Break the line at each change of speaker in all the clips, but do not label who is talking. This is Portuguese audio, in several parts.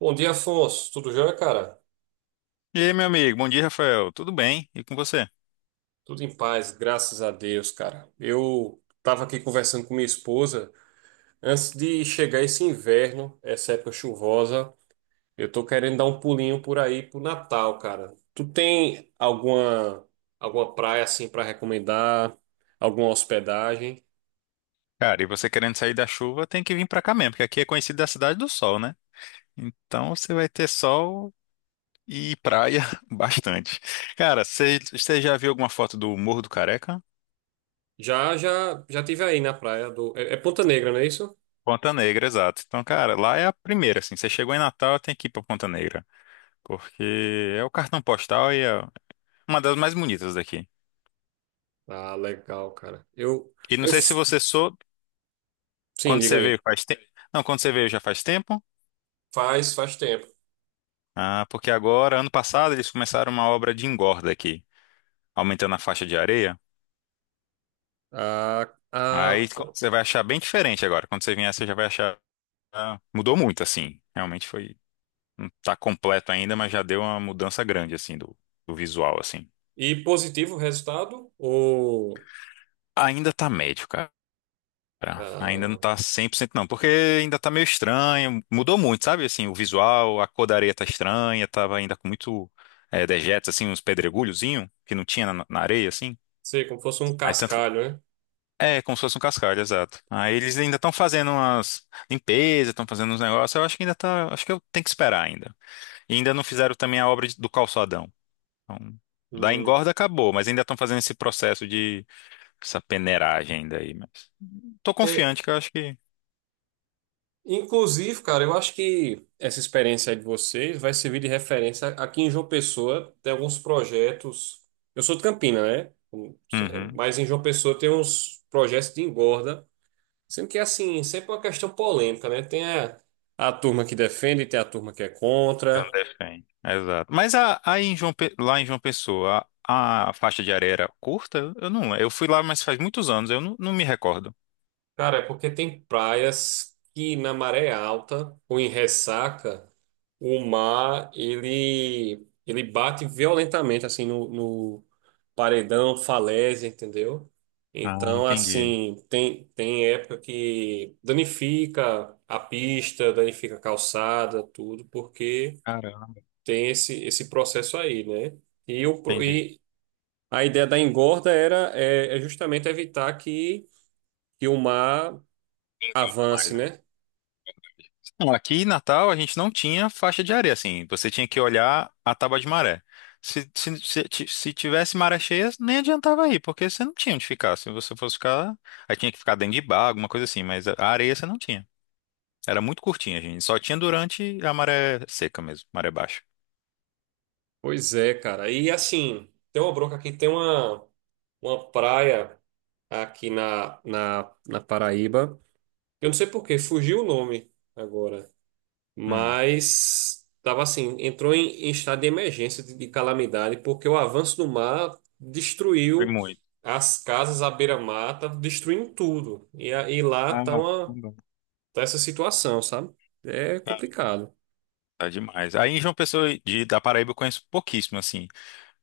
Bom dia, Afonso. Tudo jóia, cara?
E aí, meu amigo, bom dia, Rafael. Tudo bem? E com você?
Tudo em paz, graças a Deus, cara. Eu tava aqui conversando com minha esposa. Antes de chegar esse inverno, essa época chuvosa, eu tô querendo dar um pulinho por aí pro Natal, cara. Tu tem alguma praia assim pra recomendar? Alguma hospedagem?
Cara, e você querendo sair da chuva, tem que vir pra cá mesmo, porque aqui é conhecido da cidade do sol, né? Então você vai ter sol e praia bastante. Cara, você já viu alguma foto do Morro do Careca?
Já tive aí na praia do Ponta Negra, não é isso?
Ponta Negra, exato. Então, cara, lá é a primeira, assim. Você chegou em Natal, tem que ir pra Ponta Negra, porque é o cartão postal e é uma das mais bonitas daqui.
Ah, legal, cara.
E não
Eu
sei se
f-
você sou,
sim,
quando
diga
você
aí.
veio faz tempo. Não, quando você veio já faz tempo.
Faz tempo.
Ah, porque agora, ano passado, eles começaram uma obra de engorda aqui, aumentando a faixa de areia.
Ah, ah.
Você vai achar bem diferente agora. Quando você vier, você já vai achar. Ah, mudou muito, assim. Realmente foi. Não tá completo ainda, mas já deu uma mudança grande, assim, do visual, assim.
E positivo o resultado?
Ainda tá médio, cara. Ainda não
Ah,
tá 100% não, porque ainda tá meio estranho. Mudou muito, sabe? Assim, o visual, a cor da areia tá estranha, tava ainda com muito dejetos, assim, uns pedregulhozinho que não tinha na areia, assim.
Sei, como fosse um
Aí tanto,
cascalho, né?
É, como se fosse um cascalho, exato. Aí eles ainda estão fazendo umas limpezas, estão fazendo uns negócios. Eu acho que ainda tá. Acho que eu tenho que esperar ainda. E ainda não fizeram também a obra do calçadão. Então, da
Hum.
engorda acabou, mas ainda estão fazendo esse processo de essa peneiragem ainda aí. Mas tô
É,
confiante que eu acho que.
inclusive, cara, eu acho que essa experiência aí de vocês vai servir de referência. Aqui em João Pessoa tem alguns projetos. Eu sou de Campina, né?
Uhum.
Mas em João Pessoa tem uns projetos de engorda. Sendo que, assim, sempre é uma questão polêmica, né? Tem a turma que defende, tem a turma que é
Eu não
contra.
defendo. Exato. Mas a, aí em João Pe- lá em João Pessoa, a faixa de areia era curta? Eu não. Eu fui lá, mas faz muitos anos, eu não me recordo.
Cara, é porque tem praias que na maré alta ou em ressaca, o mar ele bate violentamente assim no paredão, falésia, entendeu?
Ah,
Então,
entendi.
assim, tem época que danifica a pista, danifica a calçada, tudo, porque
Caramba,
tem esse processo aí, né? E o pro-
entendi.
e a ideia da engorda era justamente evitar que o mar
Engorda
avance,
mais, né?
né?
Não, aqui em Natal a gente não tinha faixa de areia, assim, você tinha que olhar a tábua de maré. Se tivesse maré cheia, nem adiantava ir, porque você não tinha onde ficar. Se você fosse ficar, aí tinha que ficar dentro de bar, alguma coisa assim, mas a areia você não tinha. Era muito curtinha, gente. Só tinha durante a maré seca mesmo, maré baixa.
Pois é, cara. E assim, tem uma bronca aqui, uma praia aqui na Paraíba. Eu não sei por quê, fugiu o nome agora.
Hum,
Mas tava assim, entrou em estado de emergência, de calamidade, porque o avanço do mar
foi
destruiu
muito.
as casas à beira-mar, tá destruindo tudo. E aí lá
Ah,
tá
caramba.
tá essa situação, sabe? É complicado.
Tá demais. Aí em João Pessoa de, da Paraíba eu conheço pouquíssimo, assim.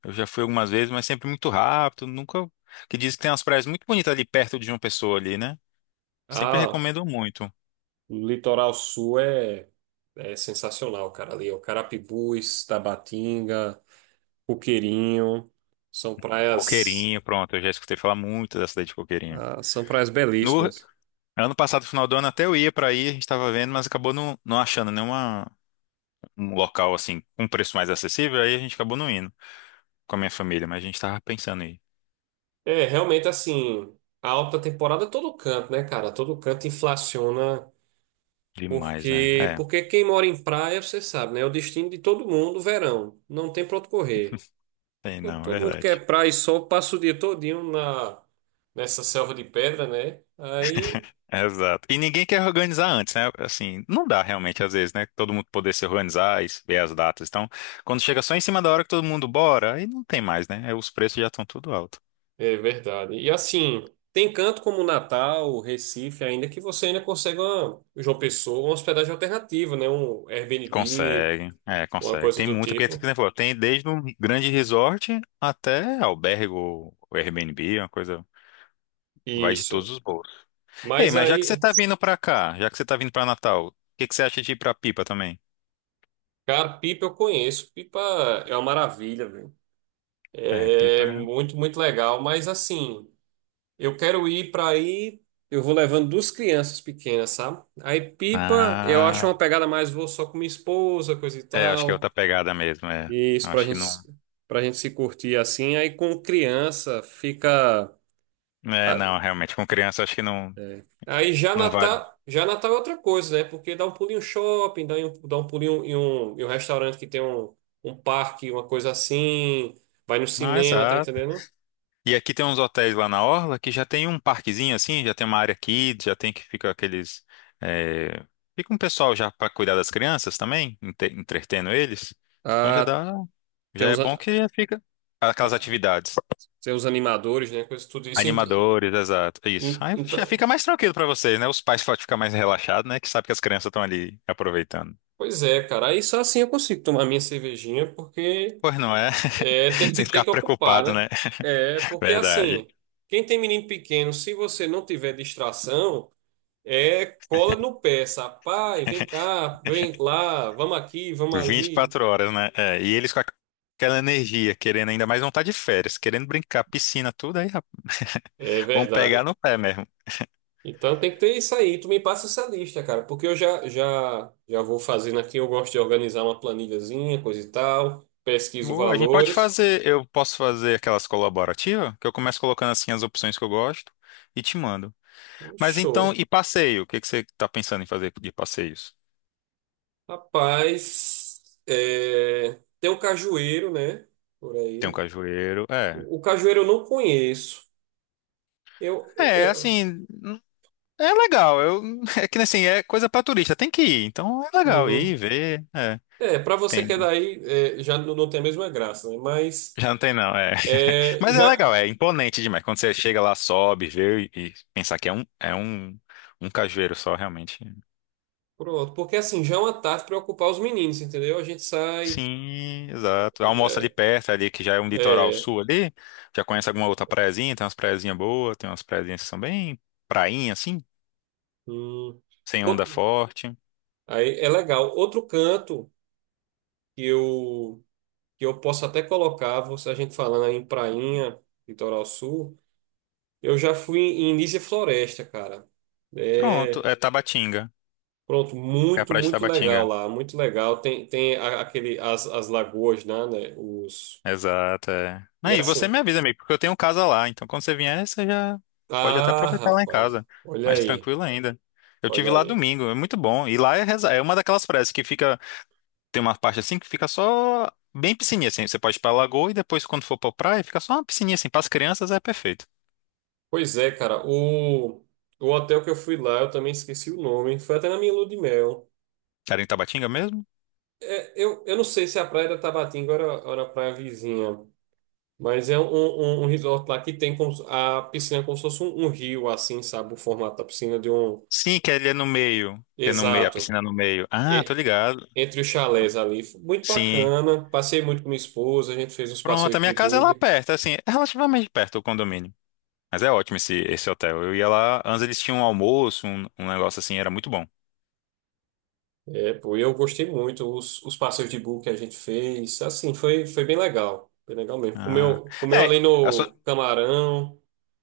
Eu já fui algumas vezes, mas sempre muito rápido, nunca. Que diz que tem umas praias muito bonitas ali perto de João Pessoa ali, né? Sempre
Ah.
recomendo muito.
O litoral sul é sensacional, cara. Ali é o Carapibus, Tabatinga, Coqueirinho, são praias,
Coqueirinho, pronto, eu já escutei falar muito da cidade de Coqueirinho.
são praias
No
belíssimas.
ano passado, final do ano, até eu ia pra aí, a gente tava vendo, mas acabou não achando nenhuma um local assim com um preço mais acessível, aí a gente acabou não indo com a minha família, mas a gente tava pensando aí.
É, realmente assim, a alta temporada é todo canto, né, cara? Todo canto inflaciona,
Demais, né?
porque
É,
porque quem mora em praia, você sabe, né? É o destino de todo mundo, verão. Não tem pra onde correr.
tem
Todo,
não, é
todo mundo
verdade.
quer praia e sol, passa o dia todinho nessa selva de pedra, né? Aí
Exato. E ninguém quer organizar antes, né? Assim, não dá realmente, às vezes, né? Todo mundo poder se organizar e ver as datas. Então, quando chega só em cima da hora que todo mundo bora, aí não tem mais, né? Aí os preços já estão tudo alto.
é verdade. E assim, tem canto como Natal, Recife, ainda que você ainda consegue uma, João Pessoa, uma hospedagem alternativa, né? Um Airbnb,
Consegue, é,
uma
consegue.
coisa
Tem
do
muita, porque, por
tipo.
exemplo, tem desde um grande resort até albergue ou Airbnb, uma coisa, vai de
Isso.
todos os bolsos. Ei,
Mas
mas já que você
aí,
tá vindo pra cá, já que você tá vindo pra Natal, o que que você acha de ir pra Pipa também?
cara, Pipa eu conheço. Pipa é uma maravilha, velho.
É, Pipa.
É
é-
muito legal. Mas assim, eu quero ir para aí. Eu vou levando duas crianças pequenas, sabe? Aí Pipa, eu acho uma
Ah,
pegada mais, vou só com minha esposa, coisa e
é, acho que é
tal.
outra pegada mesmo, é.
E isso
Acho que não.
pra gente se curtir assim, aí com criança fica.
É,
ah,
não, realmente, com criança acho que não,
É. Aí
não vale.
Já Natal é outra coisa, né? Porque dá um pulinho em um shopping, dá um pulinho em um restaurante que tem um parque, uma coisa assim, vai no
Mas,
cinema, tá
ah,
entendendo?
e aqui tem uns hotéis lá na Orla que já tem um parquezinho assim, já tem uma área kids, já tem que fica aqueles. eh, Fica um pessoal já para cuidar das crianças também, entretendo eles. Então já
Ah,
dá.
tem
Já é
os,
bom
a-
que já fica. Aquelas atividades.
tem os animadores, né? Coisa, tudo isso.
Animadores, exato. É isso. Aí já fica
Então,
mais tranquilo para vocês, né? Os pais podem ficar mais relaxados, né? Que sabe que as crianças estão ali aproveitando.
pois é, cara. Aí só assim eu consigo tomar minha cervejinha, porque.
Pois não é?
É,
Sem
tem
ficar
que ocupar,
preocupado,
né?
né?
É, porque
Verdade.
assim, quem tem menino pequeno, se você não tiver distração, é cola no pé, sabe? Pai, vem cá, vem lá, vamos aqui, vamos
vinte e
ali.
quatro horas, né? É, e eles com aquela energia, querendo ainda mais vontade de férias, querendo brincar, piscina, tudo aí, rapaz,
É
vão pegar
verdade.
no pé mesmo.
Então tem que ter isso aí. Tu me passa essa lista, cara, porque eu já vou fazendo aqui. Eu gosto de organizar uma planilhazinha, coisa e tal. Pesquiso
Boa, a gente pode
valores.
fazer, eu posso fazer aquelas colaborativas, que eu começo colocando assim as opções que eu gosto e te mando.
Um
Mas então,
show.
e passeio? O que que você tá pensando em fazer de passeios?
Rapaz, é, tem um cajueiro, né? Por
Tem um
aí.
cajueiro, é.
O cajueiro eu não conheço. Eu,
É,
eu-
assim, é legal. Eu, é que assim, é coisa pra turista, tem que ir. Então é legal ir,
Uhum.
ver, é.
É, para você que
Tem.
é daí, é, já não, não tem a mesma graça, né? Mas
Já não tem, não, é.
é,
Mas é
já
legal, é imponente demais. Quando você chega lá, sobe, vê e pensar que é um, um cajueiro só, realmente.
pronto, porque assim já é uma tarde para ocupar os meninos, entendeu? A gente sai,
Sim, exato. Almoça ali
é,
perto, ali que já é um litoral
é,
sul ali. Já conhece alguma outra praiazinha? Tem umas praiazinhas boas, tem umas praiazinhas que são bem prainha, assim,
hum.
sem onda
O-
forte.
Aí é legal. Outro canto que eu que eu posso até colocar, você a gente falando aí em Prainha, Litoral Sul, eu já fui em Nísia Floresta, cara.
Pronto,
É,
é Tabatinga.
pronto,
É a
muito,
praia de
muito legal
Tabatinga.
lá, muito legal. Tem as lagoas, né, os...
Exato, é.
E
Aí, e você
assim.
me avisa, amigo, porque eu tenho casa lá, então quando você vier, você já pode até
Ah,
aproveitar lá em
rapaz,
casa. Mais tranquilo ainda. Eu tive
olha
lá
aí.
domingo, é muito bom. E lá é, é uma daquelas praias que fica. Tem uma parte assim que fica só bem piscininha, assim. Você pode ir pra lagoa e depois, quando for pra praia, fica só uma piscininha assim. Para as crianças é perfeito.
Pois é, cara, o hotel que eu fui lá, eu também esqueci o nome, foi até na minha lua de mel.
Era em Tabatinga mesmo?
É, eu não sei se a praia da Tabatinga era a praia vizinha, mas é um resort lá que tem como se- a piscina é como se fosse um rio, assim, sabe? O formato da piscina de um.
Sim, que ele é no meio. Que é no meio, a
Exato.
piscina é no meio. Ah, tô
e-
ligado.
Entre os chalés ali. Foi muito
Sim.
bacana. Passei muito com minha esposa, a gente fez uns
Pronto, a
passeios de
minha casa é lá
bug.
perto, assim, é relativamente perto o condomínio. Mas é ótimo esse hotel. Eu ia lá, antes eles tinham um almoço, um negócio assim, era muito bom.
É, pô, eu gostei muito. Os passeios de bug que a gente fez, assim, foi bem legal. Foi legal mesmo.
Ah.
Comeu ali
É, a sua,
no Camarão,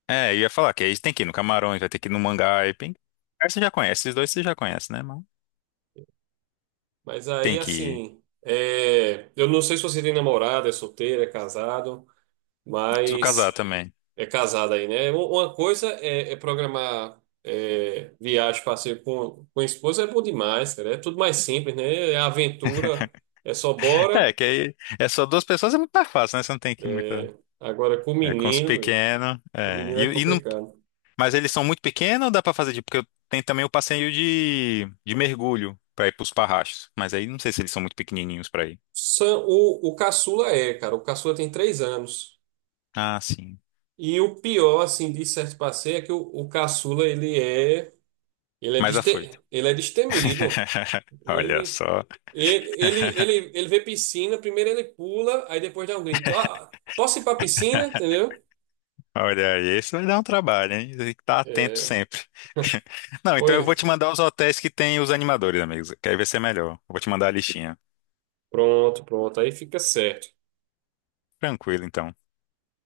é, eu ia falar que aí tem que ir no Camarões, vai ter que ir no Mangai. Tem, aí você já conhece, esses dois você já conhece, né, mano?
mas
Tem
aí,
que ir.
assim, é, eu não sei se você tem namorada, é solteiro, é casado,
Preciso casar
mas.
também.
É casado aí, né? Uma coisa é, é programar é, viagem, passeio com a esposa é bom demais, cara. É tudo mais simples, né? É aventura, é só bora.
É, que aí é só duas pessoas, é muito mais fácil, né? Você não tem que ir muita.
É, agora com
É, com os pequenos.
o
É.
menino é
E, e não,
complicado.
mas eles são muito pequenos ou dá pra fazer? Tipo, porque tem também o passeio de mergulho pra ir pros parrachos. Mas aí não sei se eles são muito pequenininhos pra ir.
O caçula é, cara. O caçula tem 3 anos.
Ah, sim.
E o pior, assim, de certo passeio é que o caçula,
Mas já foi.
ele é destemido.
Olha
Ele,
só.
Ele vê piscina, primeiro ele pula, aí depois dá um grito. Ah, posso ir pra piscina? Entendeu?
Olha aí, isso vai dar um trabalho, hein? Tem que estar atento
É,
sempre. Não, então eu vou
pois,
te mandar os hotéis que tem os animadores, amigos. Que aí vai ser melhor. Eu vou te mandar a listinha.
pronto. Aí fica certo,
Tranquilo, então.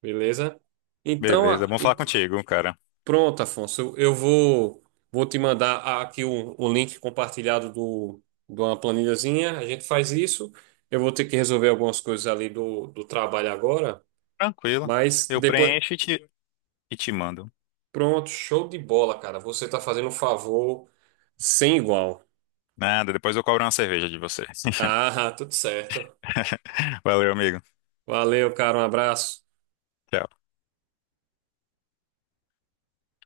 beleza? Então,
Beleza, bom falar contigo, cara.
pronto, Afonso. Vou te mandar aqui o link compartilhado do, de uma planilhazinha. A gente faz isso. Eu vou ter que resolver algumas coisas ali do trabalho agora,
Tranquilo.
mas
Eu
depois.
preencho e te mando.
Pronto, show de bola, cara. Você tá fazendo um favor sem igual.
Nada, depois eu cobro uma cerveja de você.
Ah, tudo certo.
Valeu, amigo.
Valeu, cara. Um abraço.
Tchau.